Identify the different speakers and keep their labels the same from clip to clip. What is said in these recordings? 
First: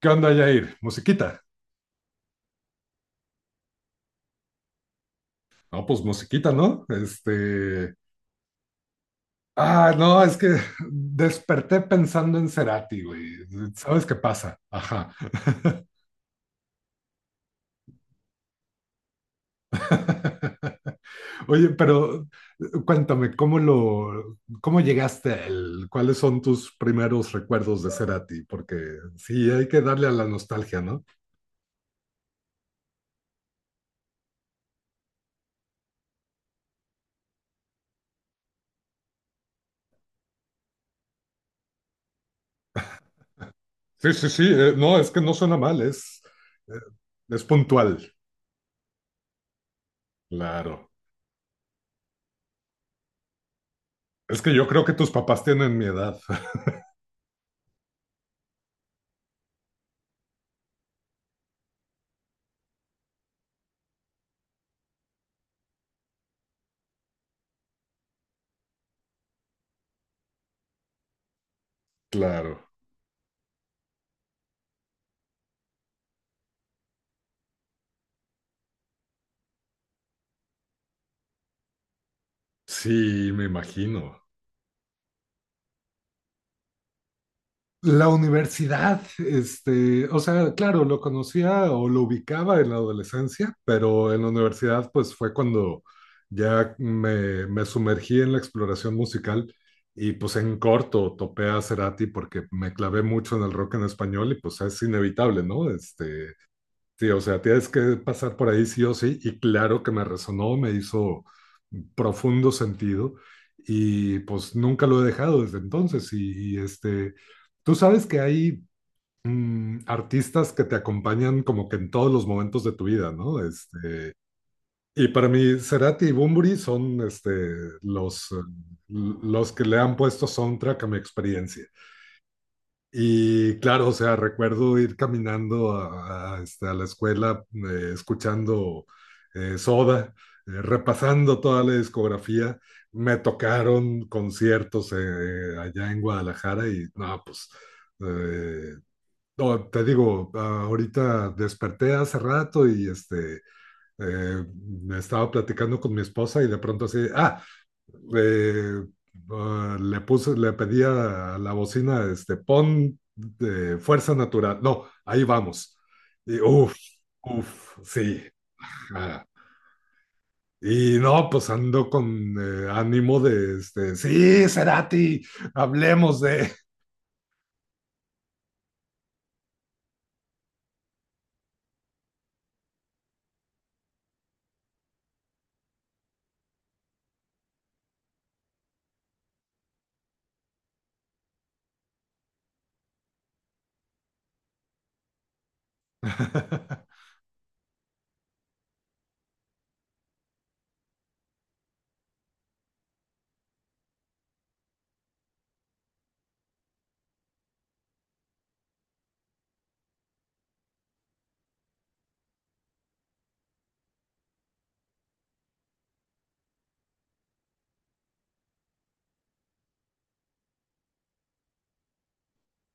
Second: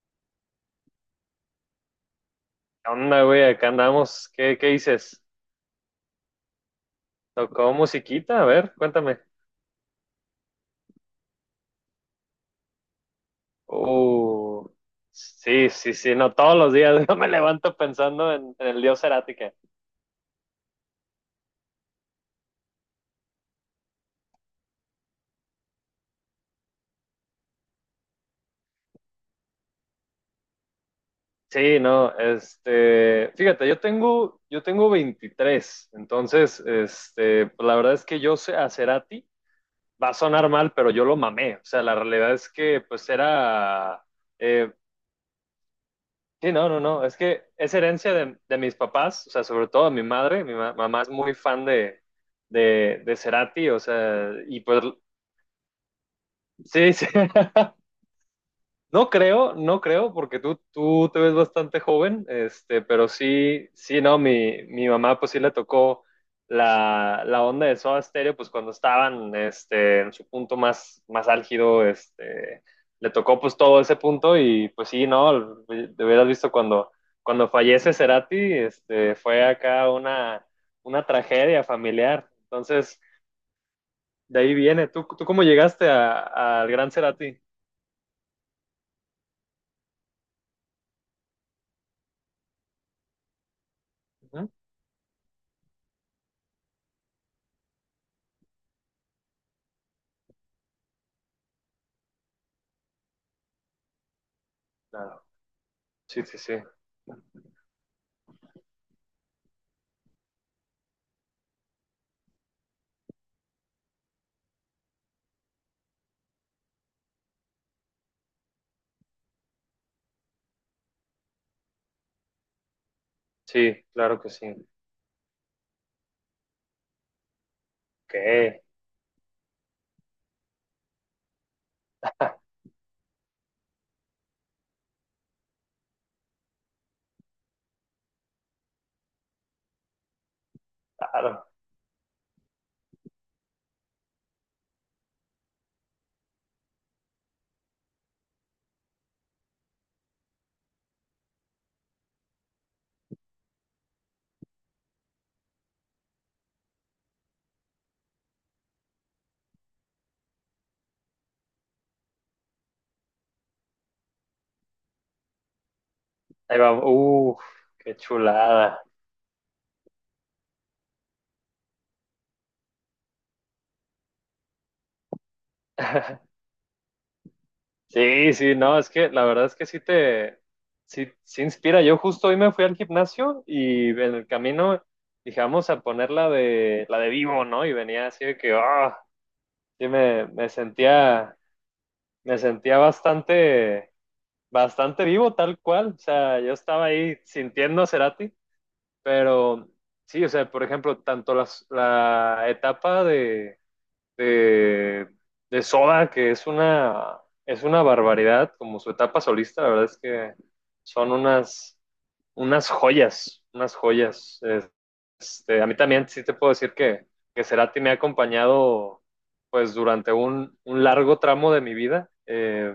Speaker 1: ¿Qué onda, Jair? ¿Musiquita?
Speaker 2: ¿Qué onda, güey? Acá andamos. ¿Qué dices?
Speaker 1: No, pues musiquita, ¿no?
Speaker 2: ¿Tocó
Speaker 1: Este.
Speaker 2: musiquita? A ver, cuéntame.
Speaker 1: Ah, no, es que desperté pensando en Cerati, güey. ¿Sabes qué pasa?
Speaker 2: Uh,
Speaker 1: Ajá.
Speaker 2: sí, sí, sí, no, todos los días yo me levanto pensando en el dios Cerati que-
Speaker 1: Oye, pero cuéntame, ¿cómo llegaste a él? ¿Cuáles son tus primeros recuerdos de Cerati? Porque sí, hay que darle a la nostalgia, ¿no?
Speaker 2: Sí, no, este, fíjate, yo tengo 23. Entonces, este, pues, la verdad es que yo sé a Cerati, va a sonar mal, pero yo lo mamé, o sea, la realidad es que, pues, era,
Speaker 1: Sí, sí, sí.
Speaker 2: eh,
Speaker 1: No, es que no suena mal,
Speaker 2: Sí, no,
Speaker 1: eh,
Speaker 2: no, no. Es
Speaker 1: es
Speaker 2: que es
Speaker 1: puntual.
Speaker 2: herencia de mis papás, o sea, sobre todo de mi madre.
Speaker 1: Claro.
Speaker 2: Mamá es muy fan de Cerati, o sea,
Speaker 1: Es que
Speaker 2: y
Speaker 1: yo
Speaker 2: pues
Speaker 1: creo que tus papás tienen mi edad.
Speaker 2: sí, sí. No creo, no creo, porque tú te ves bastante joven, este, pero sí, sí, no, mi mamá pues sí le tocó la onda de Soda Stereo, pues cuando estaban este, en su punto más, más álgido, este,
Speaker 1: Claro.
Speaker 2: le tocó pues todo ese punto y pues sí, no, te hubieras visto cuando, cuando fallece Cerati, este, fue acá una tragedia familiar, entonces
Speaker 1: Sí, me imagino.
Speaker 2: de ahí viene. ¿Tú cómo llegaste al gran Cerati?
Speaker 1: La universidad, este, o sea, claro, lo conocía o lo ubicaba en la adolescencia, pero en la
Speaker 2: Ujú.
Speaker 1: universidad pues fue cuando ya me sumergí en la exploración musical, y pues en corto topé a Cerati porque me clavé mucho en el rock en español y pues es
Speaker 2: Claro.
Speaker 1: inevitable, ¿no? Este,
Speaker 2: Sí, sí, sí.
Speaker 1: sí, o sea, tienes que pasar por ahí sí o sí, y claro que me resonó, me hizo profundo sentido, y pues nunca lo he dejado desde entonces. Y este, tú sabes que hay artistas que te acompañan como que en todos los momentos de tu vida, ¿no?
Speaker 2: Sí,
Speaker 1: Este,
Speaker 2: claro que sí.
Speaker 1: y para mí, Cerati y Bunbury son este, los, eh,
Speaker 2: Qué
Speaker 1: los que le han puesto soundtrack a mi experiencia. Y claro, o sea, recuerdo ir caminando a la escuela, escuchando, Soda, repasando
Speaker 2: claro.
Speaker 1: toda la discografía. Me tocaron conciertos, allá en Guadalajara y no, pues, eh, no, te digo, ahorita desperté hace rato y este, eh, estaba platicando con mi esposa y de pronto así, eh, le pedía a la bocina, este, pon de Fuerza Natural. No, Ahí vamos. Y
Speaker 2: Ahí
Speaker 1: uff,
Speaker 2: vamos. Uf,
Speaker 1: uff,
Speaker 2: qué
Speaker 1: sí.
Speaker 2: chulada.
Speaker 1: Ah, y no, pues ando con ánimo de, este, sí, Cerati, hablemos de...
Speaker 2: Sí, sí, no, es que la verdad es que sí te, sí, sí inspira. Yo justo hoy me fui al gimnasio y en el camino dije, vamos a poner la de vivo, ¿no? Y venía así de que, ah, sí me, me sentía bastante, bastante vivo tal cual. O sea, yo estaba ahí sintiendo a Cerati, pero sí, o sea, por ejemplo, tanto las, la etapa de, de Soda, que es una barbaridad, como su etapa solista, la verdad es que son unas, unas joyas, unas joyas. Es- Este, a mí también sí te puedo decir que Cerati me ha acompañado pues durante un largo tramo de mi vida.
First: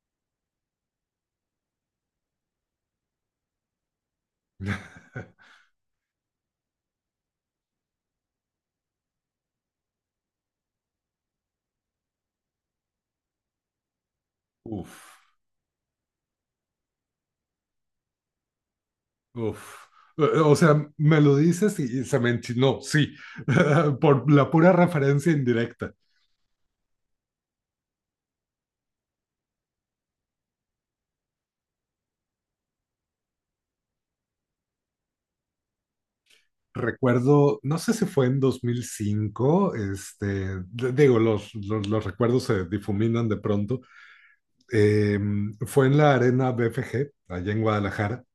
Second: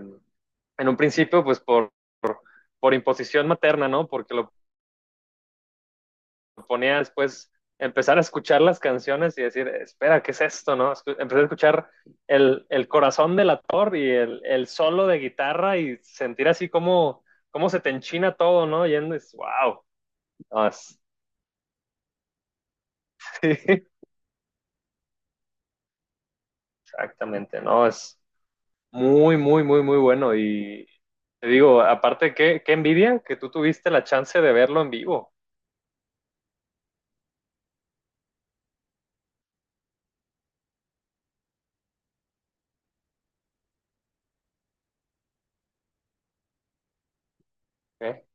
Speaker 2: En un principio, pues por imposición materna, ¿no? Porque lo ponía después empezar a escuchar las canciones y decir, espera, ¿qué es esto?, ¿no? Empecé a escuchar el corazón del actor y el
Speaker 1: Uf,
Speaker 2: solo de guitarra y sentir así como, como se te enchina todo, ¿no? Yendo y es, wow.
Speaker 1: uf. O
Speaker 2: No,
Speaker 1: sea,
Speaker 2: es,
Speaker 1: me lo dices y se me enchinó, sí, por la pura referencia indirecta.
Speaker 2: exactamente, ¿no? Es muy, muy, muy, muy bueno. Y te digo, aparte, qué envidia que tú tuviste la chance de verlo en vivo.
Speaker 1: Recuerdo, no sé si fue en 2005, este, digo, los recuerdos se difuminan de pronto. Eh, Fue en la Arena BFG, allá en Guadalajara.
Speaker 2: ¿Eh?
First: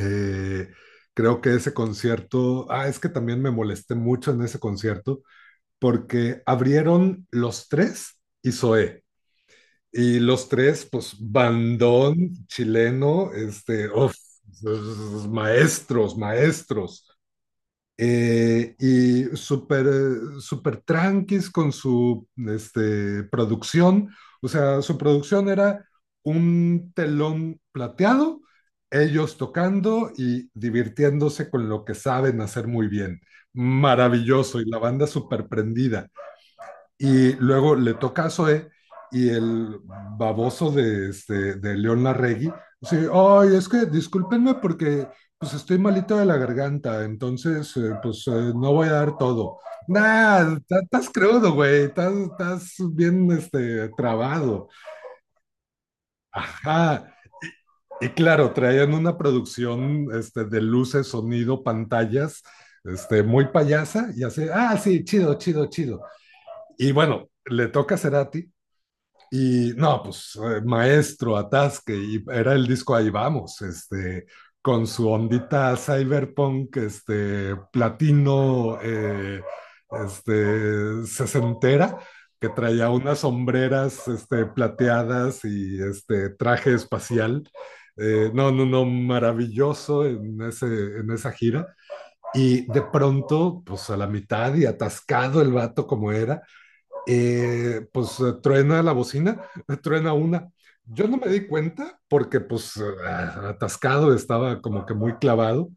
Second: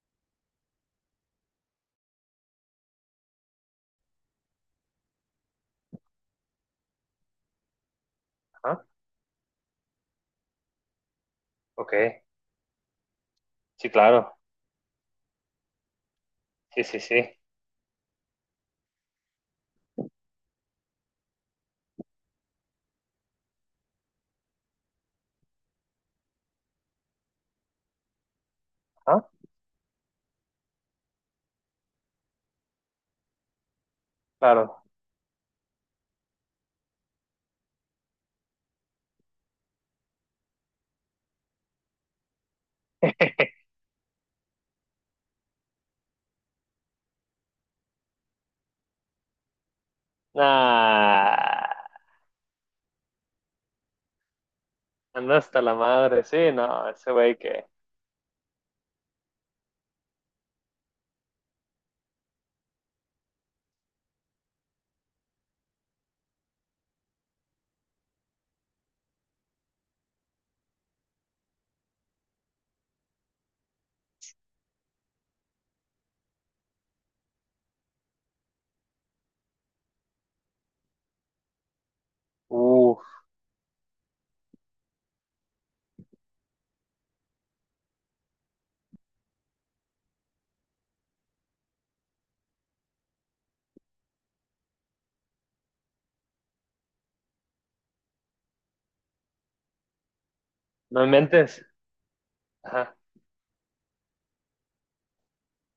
Speaker 1: Eh, Creo que ese concierto, ah, es que también me molesté mucho en ese concierto porque abrieron Los Tres y
Speaker 2: ¿Ah?
Speaker 1: Zoé. Y Los Tres, pues,
Speaker 2: Ok,
Speaker 1: bandón chileno, este,
Speaker 2: sí,
Speaker 1: uf,
Speaker 2: claro.
Speaker 1: maestros,
Speaker 2: Sí, sí,
Speaker 1: maestros,
Speaker 2: sí.
Speaker 1: y súper, súper tranquis con su este, producción. O sea, su producción era un telón plateado,
Speaker 2: ¿Ah?
Speaker 1: ellos tocando y divirtiéndose con lo que saben hacer muy bien. Maravilloso, y la
Speaker 2: Claro.
Speaker 1: banda súper prendida. Y luego le toca a Zoe y el baboso de, este, de León Larregui. Sí, ay, es que discúlpenme porque pues estoy malito de la garganta, entonces, pues, no voy a dar todo. Nah, estás crudo, güey,
Speaker 2: Ah.
Speaker 1: estás bien este, trabado.
Speaker 2: Anda hasta la madre, sí, no, ese
Speaker 1: Ajá.
Speaker 2: güey que,
Speaker 1: Y claro, traían una producción este, de luces, sonido, pantallas, este, muy payasa, y así, ah, sí, chido, chido, chido. Y bueno, le toca a Cerati. Y no, pues, maestro, atasque, y era el disco Ahí Vamos, este, con su ondita cyberpunk, este, platino, este, sesentera, que traía
Speaker 2: uff,
Speaker 1: unas sombreras, este, plateadas y este traje espacial. No, no, no, maravilloso en, en esa gira. Y de pronto, pues a la mitad y atascado el vato como era, pues, truena la bocina, truena una.
Speaker 2: no
Speaker 1: Yo no me di
Speaker 2: inventes,
Speaker 1: cuenta porque pues,
Speaker 2: ajá,
Speaker 1: atascado estaba como que muy clavado,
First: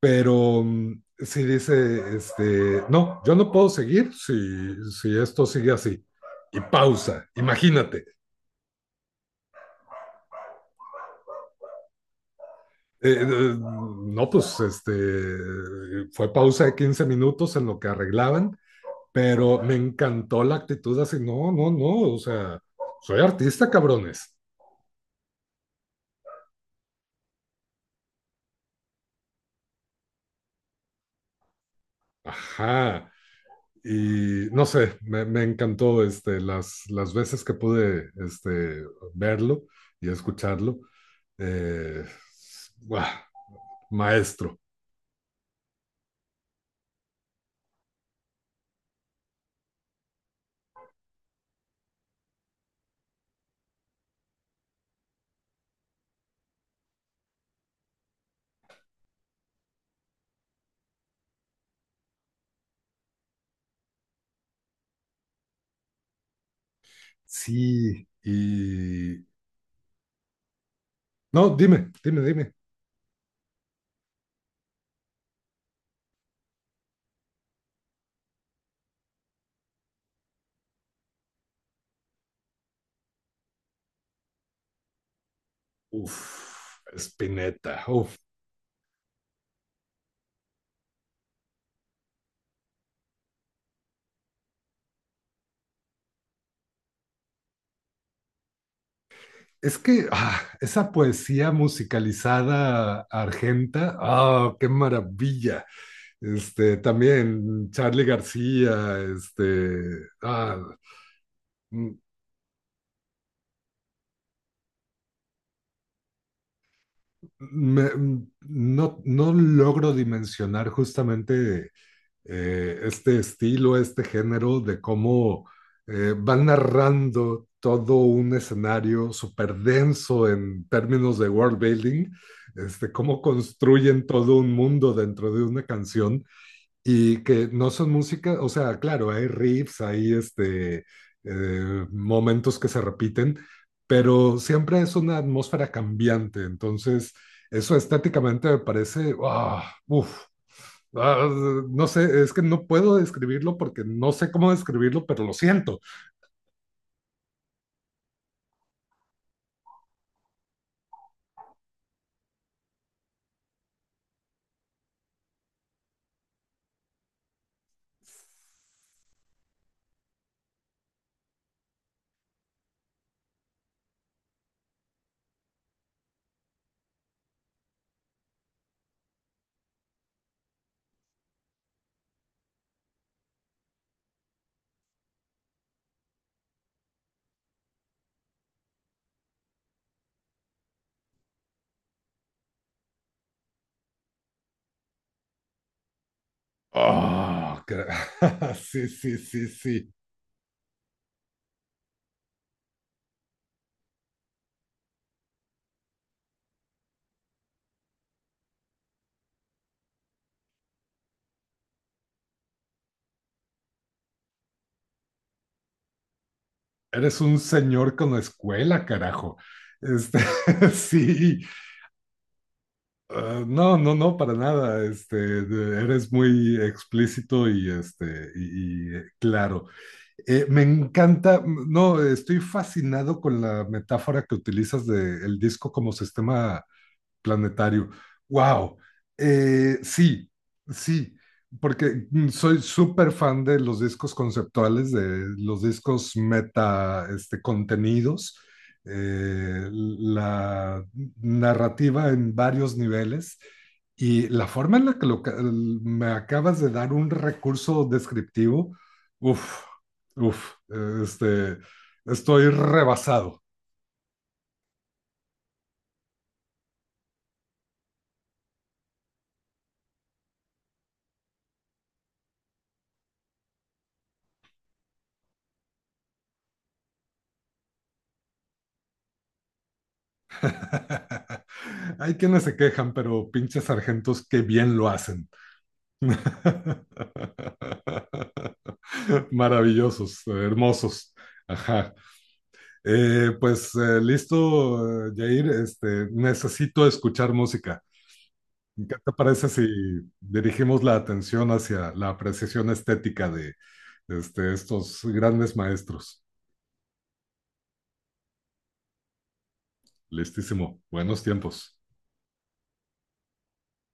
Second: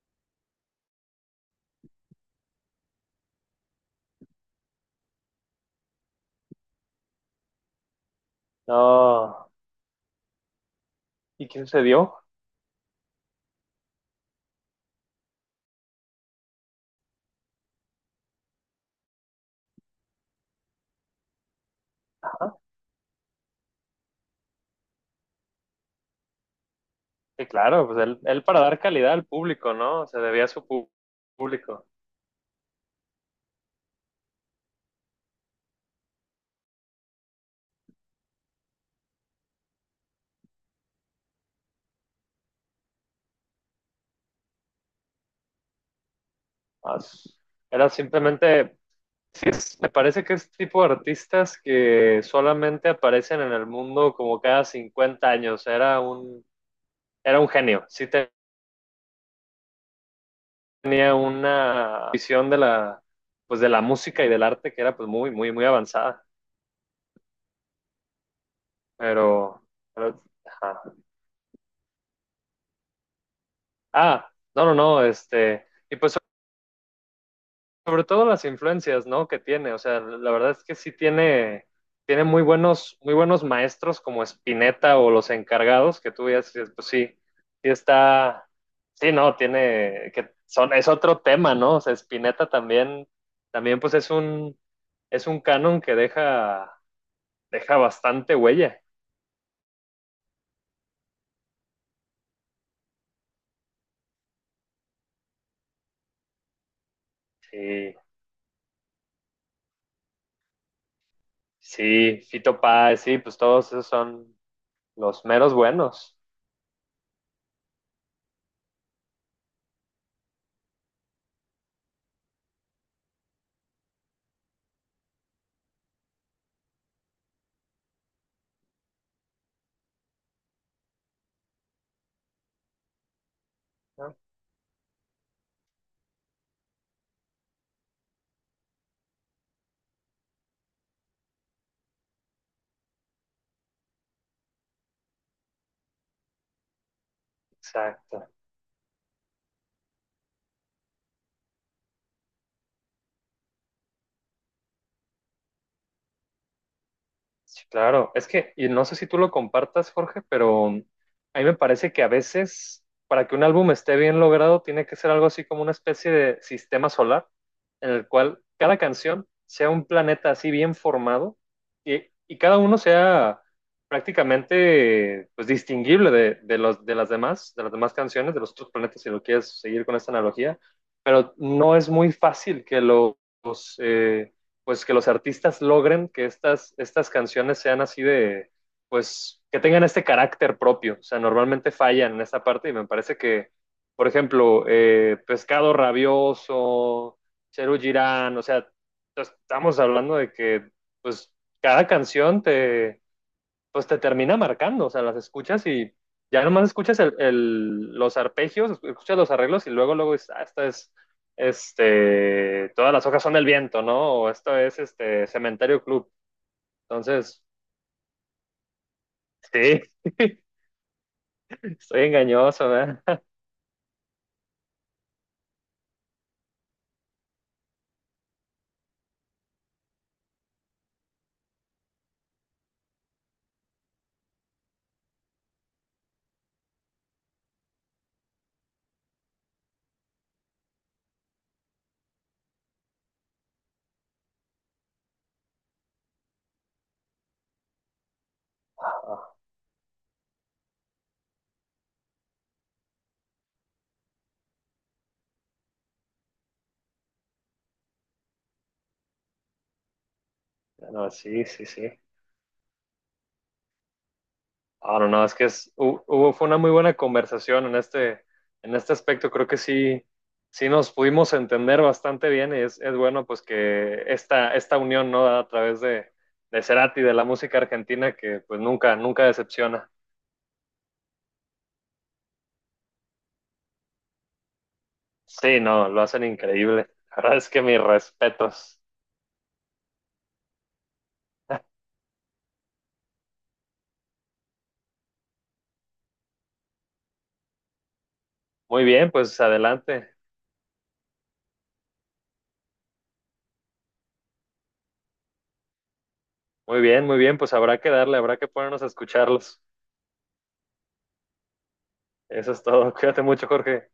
Speaker 1: pero, sí dice, este, no, yo no puedo seguir si esto sigue así. Y pausa, imagínate.
Speaker 2: no, ¿y quién se dio?
Speaker 1: Eh, eh, no, pues este, fue pausa de 15 minutos en lo que arreglaban, pero me encantó la actitud así, no, no, no, o
Speaker 2: Ajá,
Speaker 1: sea, soy artista, cabrones.
Speaker 2: sí, claro, pues él para dar calidad al público, ¿no? Se debía a su pu- público.
Speaker 1: Ajá. Y no sé, me encantó este, las veces que pude este, verlo y escucharlo. Eh, ¡Buah! Maestro.
Speaker 2: Ah, s- Era simplemente, sí, es- me parece que es tipo de artistas que solamente aparecen en el mundo como cada 50 años, era un genio, sí tenía una visión de la, pues de la música y del arte que era pues muy, muy, muy avanzada.
Speaker 1: Sí, y...
Speaker 2: Pero, pero- ajá.
Speaker 1: No, dime, dime, dime.
Speaker 2: Ah, no, no, no, este, y pues sobre todo las influencias, ¿no? Que tiene, o sea, la verdad es que sí tiene, tiene muy buenos maestros como Spinetta o los encargados, que tú ya dices,
Speaker 1: Uf,
Speaker 2: pues sí, sí
Speaker 1: Spinetta, uf.
Speaker 2: está, sí, no, tiene, que son, es otro tema, ¿no? O sea, Spinetta también, también pues es un canon que deja, deja bastante huella,
Speaker 1: Es que, esa poesía musicalizada argenta, qué maravilla. Este, también
Speaker 2: sí.
Speaker 1: Charlie García. este, ah, mm,
Speaker 2: Sí, Fito Páez, sí, pues todos esos son, los meros buenos.
Speaker 1: Me- mm, no, no logro dimensionar justamente, este estilo, este género de cómo, van narrando todo un escenario súper denso en términos de world building, este, cómo construyen
Speaker 2: ¿No?
Speaker 1: todo un mundo dentro de una canción y que no son música, o sea, claro, hay riffs, hay momentos que se repiten, pero siempre es una atmósfera cambiante, entonces eso
Speaker 2: Exacto.
Speaker 1: estéticamente me parece, ah, no sé, es que no puedo describirlo porque no sé cómo describirlo, pero lo siento.
Speaker 2: Sí, claro. Es que, y no sé si tú lo compartas, Jorge, pero a mí me parece que a veces, para que un álbum esté bien logrado, tiene que ser algo así como una especie de sistema solar, en el cual cada canción sea un planeta así bien formado y cada uno sea prácticamente pues, distinguible de de las demás canciones, de los otros planetas, si lo quieres seguir con esta analogía, pero no es muy fácil que los, eh, pues que los artistas logren que estas, estas canciones sean así de, pues, que tengan este carácter propio. O sea, normalmente fallan en esta parte y me parece que, por ejemplo, Pescado Rabioso,
Speaker 1: Ah,
Speaker 2: Cheru Girán, o sea,
Speaker 1: sí, sí, sí,
Speaker 2: estamos
Speaker 1: sí.
Speaker 2: hablando de que, pues, cada canción te, pues te termina marcando, o sea, las escuchas y ya nomás escuchas los arpegios, escuchas los arreglos y luego, luego dices, ah, esta es, este, todas las hojas son del viento, ¿no? O esto es, este, Cementerio Club.
Speaker 1: Eres un
Speaker 2: Entonces,
Speaker 1: señor con escuela, carajo.
Speaker 2: sí,
Speaker 1: Este, sí.
Speaker 2: estoy engañoso, ¿verdad?
Speaker 1: Ah, no, no, no, para nada. Este, eres muy explícito, y claro. Me encanta, no, estoy fascinado con la metáfora que utilizas del disco como sistema planetario. ¡Wow! Sí, sí, porque soy súper fan de los discos conceptuales, de los discos meta, este, contenidos, la narrativa en varios niveles. Y la forma en la que me acabas de dar un recurso descriptivo, uff, uff,
Speaker 2: No, sí,
Speaker 1: este,
Speaker 2: sí, sí.
Speaker 1: estoy rebasado.
Speaker 2: Ah, no, no, es que es, hu- hubo, fue una muy buena conversación en este aspecto. Creo que sí, sí nos pudimos entender bastante bien y es bueno pues que esta unión, ¿no? A través de Cerati, de la música argentina, que pues nunca, nunca decepciona.
Speaker 1: Hay quienes se quejan, pero pinches sargentos que bien lo hacen.
Speaker 2: Sí, no, lo hacen increíble. La verdad es que mis respetos.
Speaker 1: Maravillosos, hermosos. Ajá. Pues listo, Jair. Este, necesito escuchar música.
Speaker 2: Muy
Speaker 1: ¿Qué
Speaker 2: bien,
Speaker 1: te
Speaker 2: pues
Speaker 1: parece si
Speaker 2: adelante.
Speaker 1: dirigimos la atención hacia la apreciación estética de estos grandes maestros?
Speaker 2: Muy bien, pues habrá que darle, habrá que ponernos a escucharlos.
Speaker 1: Listísimo. Buenos tiempos.
Speaker 2: Eso es todo. Cuídate mucho, Jorge.